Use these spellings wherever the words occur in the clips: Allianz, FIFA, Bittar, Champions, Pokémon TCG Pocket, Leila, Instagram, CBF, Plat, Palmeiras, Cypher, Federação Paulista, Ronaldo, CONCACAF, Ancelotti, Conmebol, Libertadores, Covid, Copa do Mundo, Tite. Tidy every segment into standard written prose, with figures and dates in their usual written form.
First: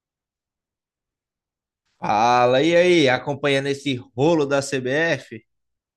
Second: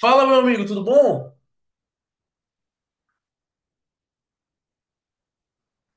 Fala, meu amigo, tudo bom? Fala, e aí? Acompanhando esse rolo da CBF?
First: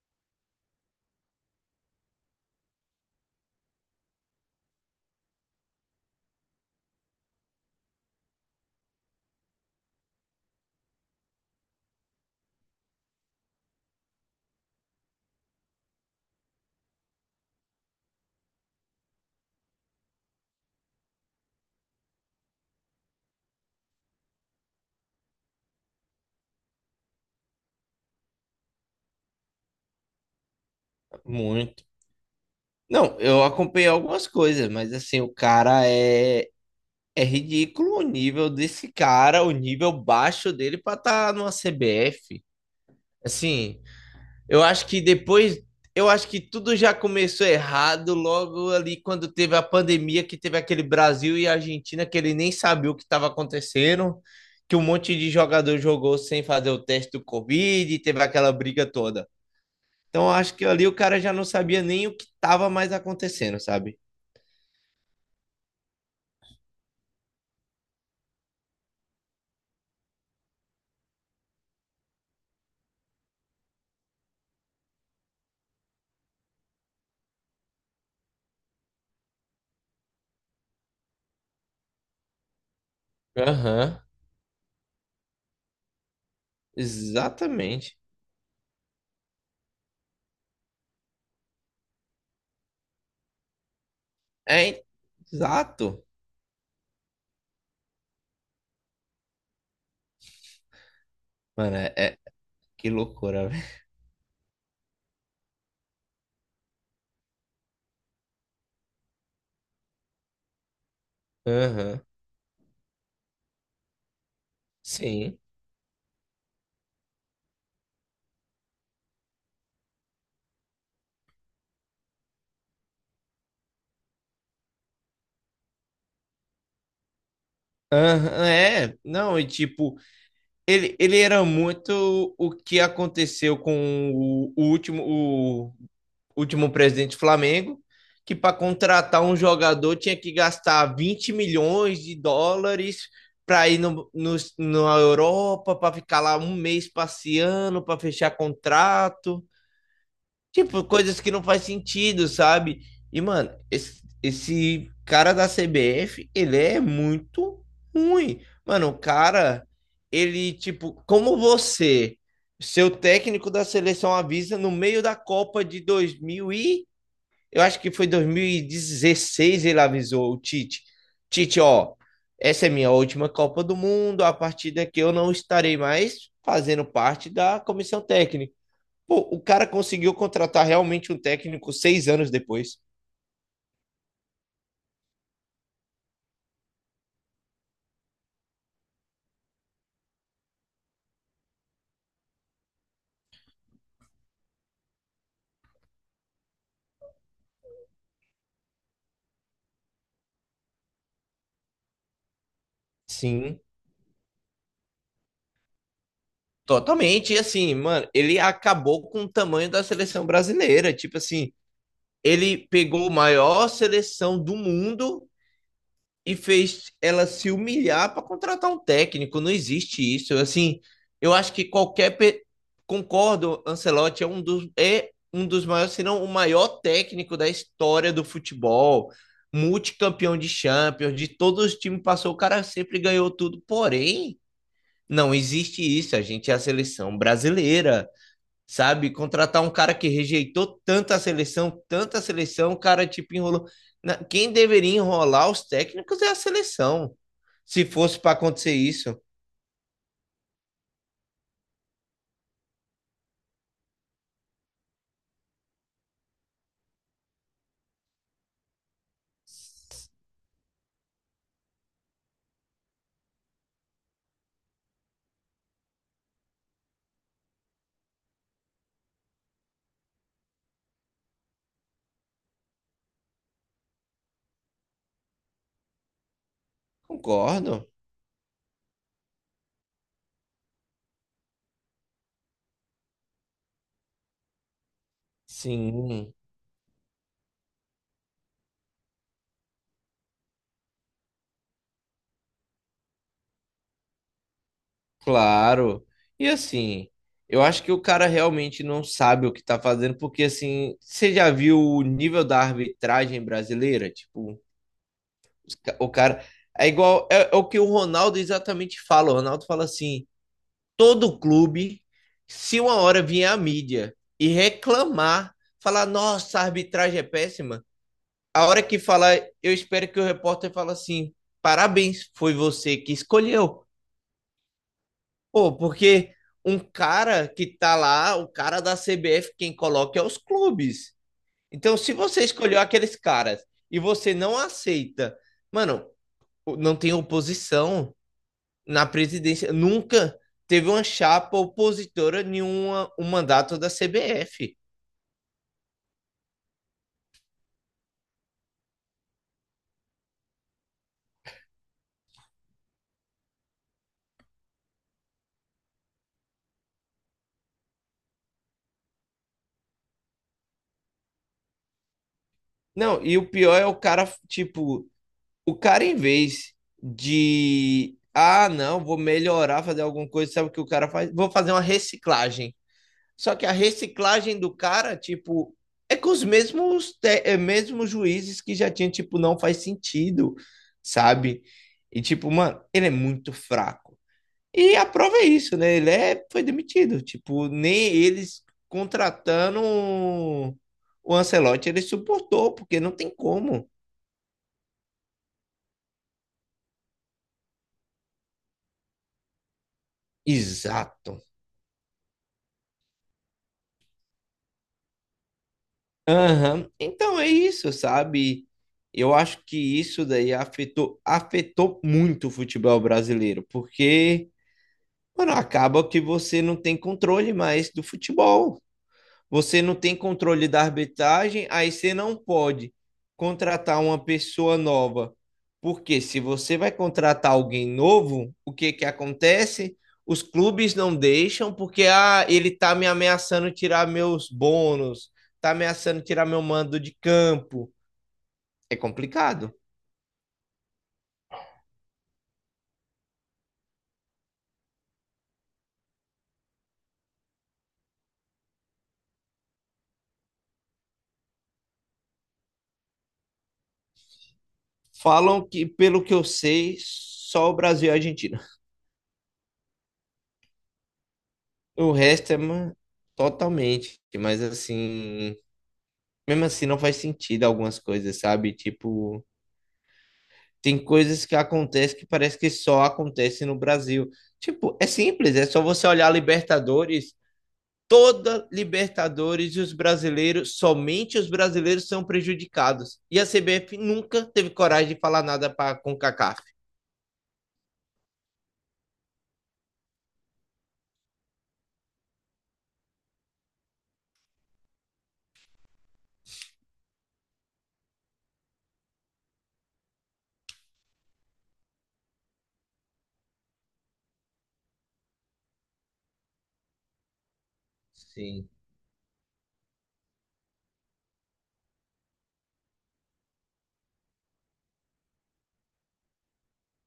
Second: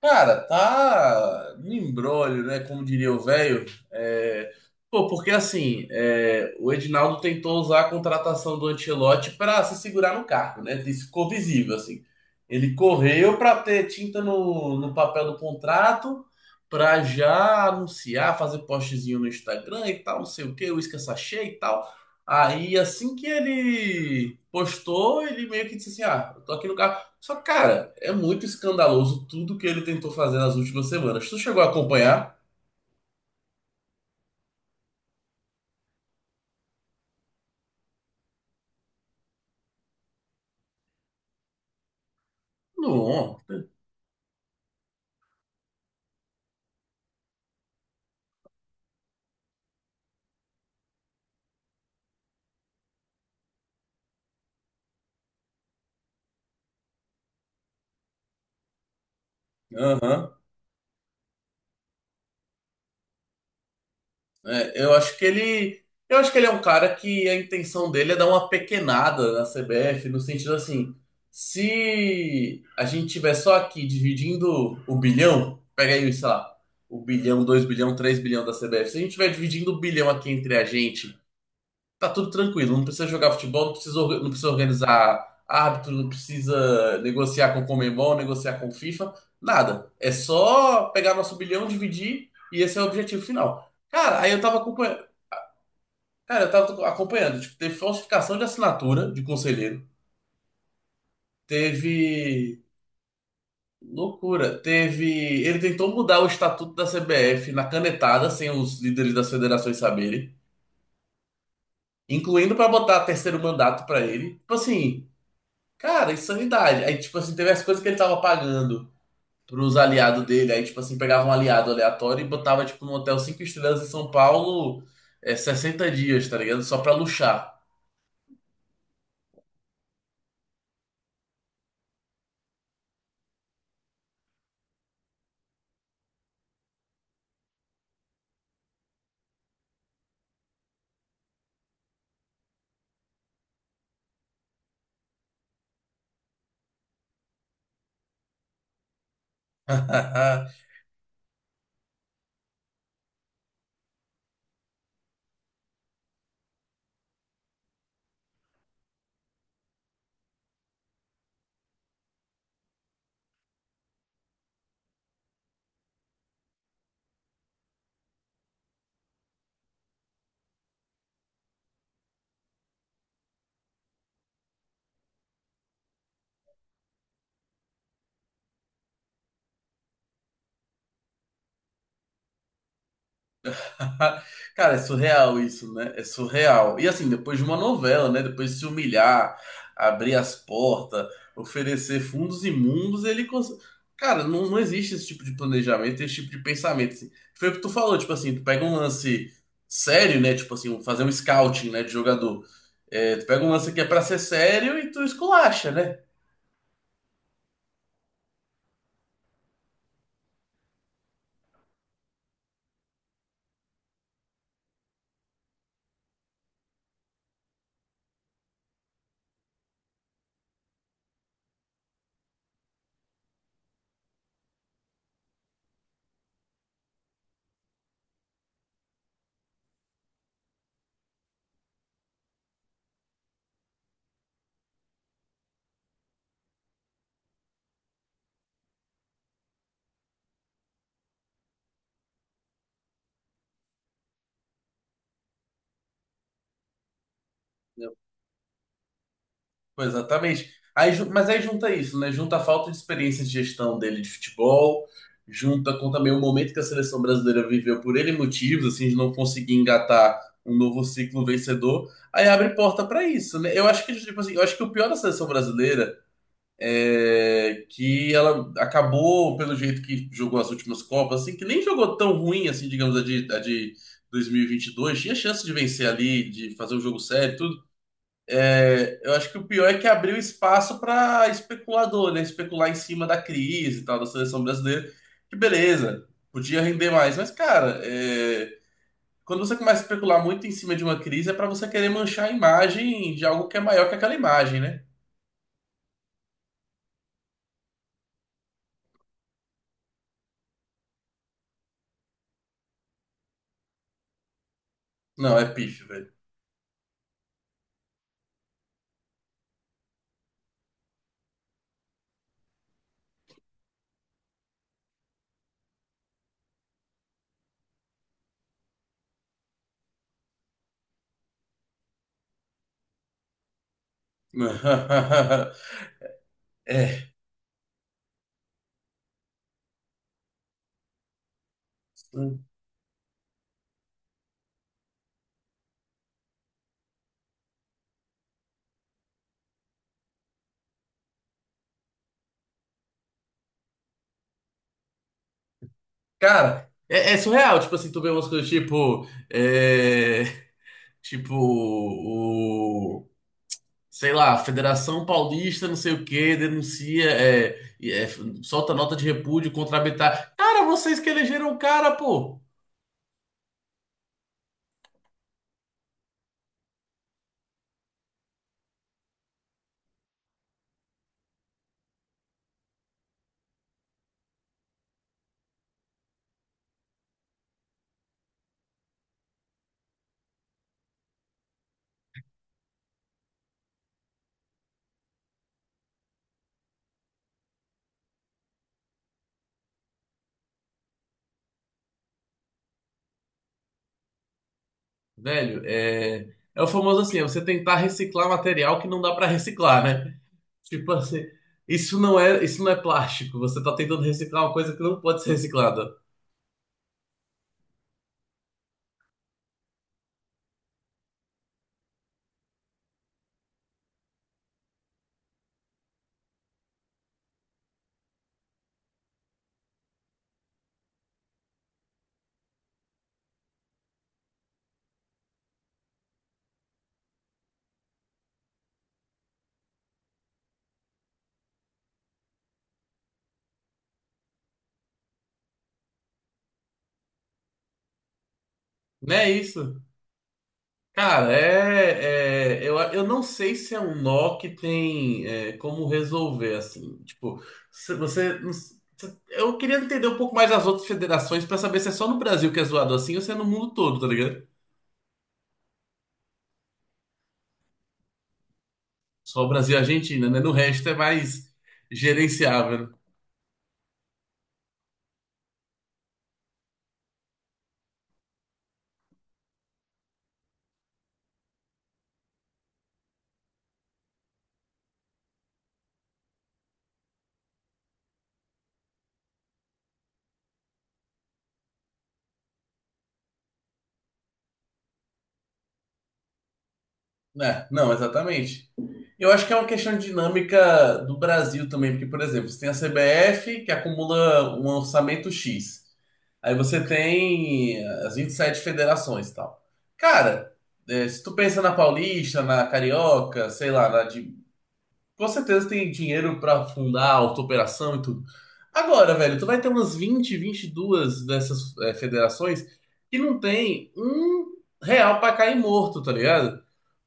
Cara, tá no imbróglio, né? Como diria o velho. É. O Edinaldo tentou usar a contratação do Ancelotti pra se segurar no cargo, né? Isso ficou visível, assim. Ele correu pra ter tinta no papel do contrato, pra já anunciar, fazer postzinho no Instagram e tal, não sei o quê, uísque sachê e tal. Aí, assim que ele postou, ele meio que disse assim: Ah, eu tô aqui no cargo. Só que, cara, é muito escandaloso tudo que ele tentou fazer nas últimas semanas. Tu chegou a Muito. acompanhar? Não, eu acompanhei algumas coisas, mas assim, o cara é ridículo o nível desse cara, o nível baixo dele pra estar numa CBF. Não. Assim, eu acho que depois, eu acho que tudo já começou errado logo ali quando teve a pandemia, que teve aquele Brasil e Argentina que ele nem sabia o que estava acontecendo, que um monte de jogador jogou sem fazer o teste do Covid, e teve aquela briga toda. Então Aham. acho que ali o cara já não sabia nem o que estava mais acontecendo, sabe? É, eu acho que ele. Eu acho que ele é um cara que a intenção dele é dar uma pequenada na CBF, no sentido assim, se a gente tiver só aqui dividindo o bilhão, pega aí, sei lá, o bilhão, dois bilhão, três bilhão da CBF, se a gente tiver dividindo o bilhão aqui entre a gente tá tudo tranquilo, não precisa jogar futebol, não precisa, Aham. Não precisa organizar árbitro, não precisa negociar com o Exatamente. Conmebol, negociar com o FIFA, nada. É só pegar nosso bilhão, dividir e esse é o objetivo final. É, hein? Exato. Cara, eu tava acompanhando, tipo, teve falsificação de assinatura de conselheiro, Mano, teve que loucura, velho. loucura, teve, ele tentou mudar o estatuto da CBF na canetada sem os líderes das federações saberem. Aham. Incluindo pra botar terceiro mandato pra ele. Tipo assim, Sim. cara, insanidade. Aí, tipo assim, teve as coisas que ele tava pagando pros aliados dele. Aí, tipo assim, pegava um aliado aleatório e botava, tipo, num hotel cinco estrelas em São Paulo, 60 dias, tá ligado? Só pra luxar. Aham, é, não, e tipo, ele era muito o que aconteceu com o último presidente do Flamengo, que para contratar um jogador tinha que gastar 20 milhões de dólares para ir no, no, na Europa, para ficar lá um mês passeando, para fechar contrato. Tipo, coisas que não faz sentido, sabe? E, mano, esse cara da CBF, ele é muito ruim. Mano, o cara, ele, tipo, como você, seu técnico da seleção avisa no meio da Copa de 2000 e eu acho que foi 2016 ele avisou o Tite. Tite, ó, essa é minha última Copa do Mundo, a partir daqui eu não estarei mais fazendo parte da comissão técnica. Pô, o cara conseguiu contratar realmente um técnico 6 anos depois. Cara, é surreal isso, né? É surreal. E assim, depois de uma novela, né? Depois de se humilhar, abrir as portas, oferecer fundos imundos, cara, não existe esse tipo de planejamento, esse tipo de pensamento, assim. Foi o que tu falou, tipo assim, tu pega um lance sério, né? Tipo assim, fazer um scouting, né, de jogador. É, tu pega um Sim, lance que é pra ser sério e tu esculacha, né? totalmente. E assim, mano, ele acabou com o tamanho da seleção brasileira. Tipo assim, ele pegou a maior seleção do mundo e fez ela se humilhar para contratar um técnico. Não existe isso. Assim, eu acho que qualquer pe- concordo, Ancelotti é um dos maiores, se não o maior técnico da história do futebol, multicampeão de Champions, de todos os times passou, o cara sempre ganhou tudo. Porém, não existe isso. A gente é a seleção brasileira, sabe? Contratar um cara que rejeitou tanta seleção, o cara tipo enrolou. Quem deveria enrolar os técnicos é a seleção, se fosse para acontecer isso. Pois, exatamente. Mas aí junta isso, né? Junta a falta de experiência de gestão dele de futebol, junta com também o momento que a seleção brasileira viveu por ele motivos, assim, de não conseguir engatar um novo ciclo vencedor. Aí abre porta para isso, né? Eu acho que, tipo assim, eu acho que o pior da seleção brasileira é que ela acabou pelo jeito que jogou as últimas Copas, assim, que nem jogou tão ruim, assim, digamos, a de 2022. Tinha chance de vencer ali, de fazer um jogo sério, tudo. Concordo. Eu acho que o pior é que abriu espaço para especulador, né? Especular em cima da crise e tal, da seleção brasileira. Que beleza, Sim, podia render mais. Mas, cara, é, quando você começa a especular muito em cima de uma crise, é para você querer manchar a imagem de algo que é maior que aquela imagem, né? claro. E assim, eu acho que o cara realmente não sabe o que tá fazendo, porque assim, você já viu o nível da arbitragem brasileira? Não, é pífio, O velho. cara. É igual. É o que o Ronaldo exatamente fala. O Ronaldo fala assim, todo clube, se uma hora vier a mídia e reclamar, falar, nossa, a arbitragem é péssima, a hora que falar, eu espero que o repórter fale assim, parabéns, foi você que escolheu. Pô, porque um É. cara que tá lá, o cara da CBF, quem coloca é os clubes. Então, se você escolheu aqueles caras e você não aceita, mano, não tem oposição, na presidência, nunca teve uma chapa opositora a nenhuma um mandato da CBF. Cara, surreal, tipo assim, tu vê umas coisas tipo. É, Tipo, o. Sei lá, Federação Paulista, não sei o quê, denuncia, solta nota de repúdio contra a Bittar. Cara, vocês que elegeram o cara, pô! Não, e o pior é o cara, tipo, o cara em vez de ah, não, vou melhorar, fazer alguma coisa, sabe o que o cara faz? Vou fazer uma reciclagem. Só que a reciclagem do cara, tipo, é com os mesmos, é, mesmos juízes que já tinha, tipo, não faz sentido, sabe? E, tipo, mano, ele é muito fraco. E a prova é isso, né? Foi demitido. Tipo, nem eles contratando o Ancelotti, ele suportou, porque não tem como. Velho, é o famoso assim, é você tentar reciclar material que não dá pra reciclar, né? Tipo assim, Exato. Isso não é plástico, você tá tentando reciclar uma coisa que não pode ser reciclada. Aham. Então é isso, sabe? Eu acho que isso daí afetou muito o futebol brasileiro, porque, mano, acaba que você não tem controle mais do futebol. Você não tem controle da arbitragem, aí você não pode contratar uma pessoa nova. Porque se você vai contratar alguém novo, o que que acontece? Os clubes não deixam porque ah, ele tá me ameaçando tirar meus bônus, tá ameaçando tirar meu mando de campo. É Não é complicado. isso? Cara, eu não sei se é um nó que tem como resolver, assim. Tipo, se você. Não s- se- eu queria entender um pouco mais as outras federações pra saber se é só no Brasil que é zoado assim ou se é no mundo todo, tá ligado? Falam que, pelo que eu sei, só o Brasil e a Argentina. Só o Brasil e a Argentina, né? No resto é mais O resto é gerenciável, mano, totalmente, mas assim, mesmo assim não faz sentido algumas coisas, sabe? Tipo, tem coisas que acontecem que parece que só acontecem no Brasil. Tipo, é simples, é só você olhar a Libertadores, toda Libertadores e os brasileiros, somente os brasileiros são prejudicados. E a CBF nunca teve coragem de falar nada para com CONCACAF. né? É. Não, exatamente. Eu acho que é uma questão de dinâmica do Brasil também, porque, por exemplo, você tem a CBF que acumula um orçamento X. Aí você tem as 27 federações e tal. Cara, é, se tu pensa na Paulista, na Carioca, sei lá, na de... com certeza tem dinheiro pra fundar auto-operação e tudo. Sim. Agora, velho, tu vai ter umas 20, 22 dessas federações que não tem um real pra cair morto, tá ligado?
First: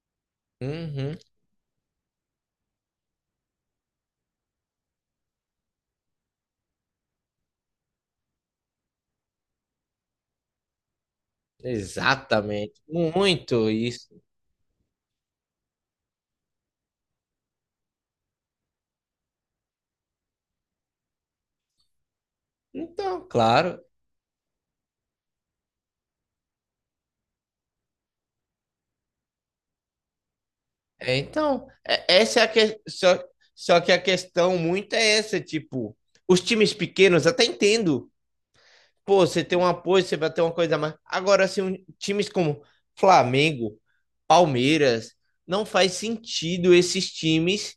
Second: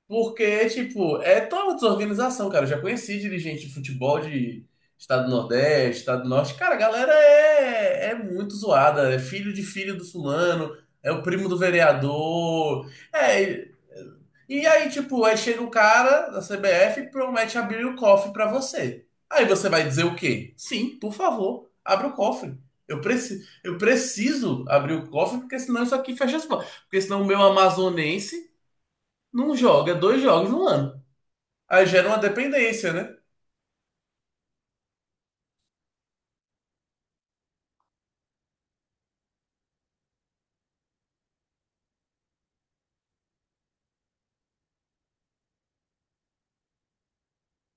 Porque, Uhum, tipo, é toda uma desorganização, cara. Eu já conheci dirigente de futebol de Estado do Nordeste, Estado do Norte. Cara, a galera é muito zoada. É filho de filho do fulano, é o primo do exatamente, vereador. É. muito E isso. e aí, tipo, aí chega um cara da CBF e promete abrir o cofre pra você. Aí você vai dizer o quê? Sim, por favor, abre o cofre. Então, Eu claro, preciso abrir o cofre, porque senão isso aqui fecha as portas. Porque senão o meu amazonense não joga dois jogos no ano. É, então, Aí é- gera uma essa é a que... dependência, né? só, só que a questão muito é essa, tipo, os times pequenos até entendo. Pô, você tem um apoio, você vai ter uma coisa a mais. Agora, assim, times como Flamengo, Palmeiras, não faz sentido esses times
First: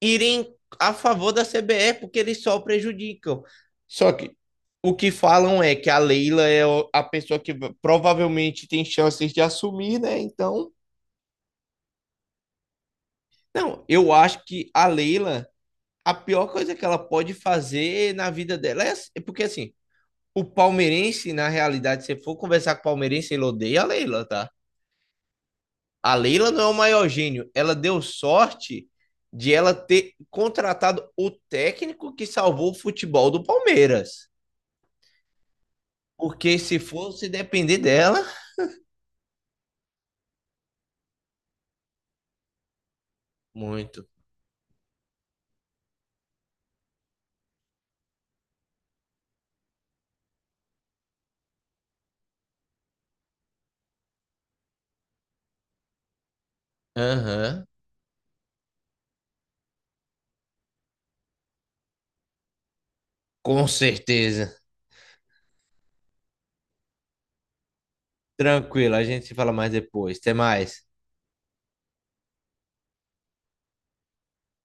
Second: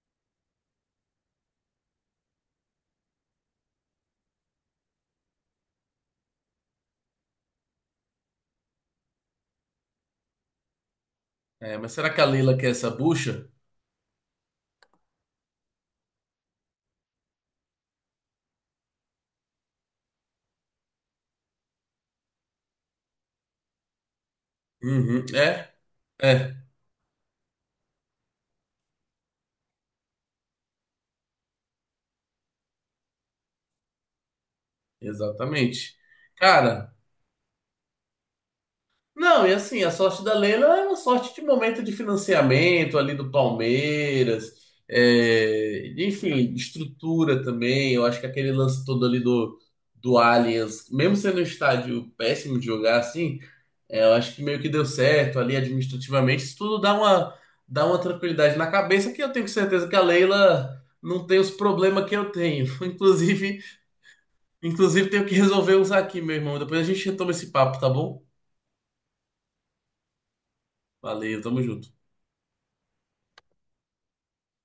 irem a favor da CBF, porque eles só prejudicam. Só que o que falam é que a Leila a pessoa que provavelmente tem chances de assumir, né? Então, É, mas será que a Leila quer essa bucha? não, eu acho que a Leila a pior coisa que ela pode fazer na vida dela é porque assim, o palmeirense, na realidade, se for conversar com o palmeirense, ele odeia a Leila, tá? Uhum, é, A Leila é, não é o maior gênio. Ela deu sorte de ela ter contratado o técnico que salvou o futebol do Palmeiras. exatamente. Porque se Cara, fosse depender dela, não, e assim, a sorte da Leila é uma sorte de momento de financiamento ali do muito. Palmeiras, é, enfim, estrutura também. Eu acho que aquele lance todo do Allianz, mesmo sendo um estádio péssimo de jogar assim, é, eu acho que meio que deu certo ali administrativamente. Isso tudo Aham. Uhum. dá uma tranquilidade na cabeça que eu tenho certeza que a Leila não tem os problemas que eu tenho. Inclusive, Com certeza. inclusive tenho que resolver uns aqui, meu irmão. Depois a gente retoma esse papo, tá bom? Tranquilo, a gente se fala mais depois. Até mais. Valeu, tamo junto.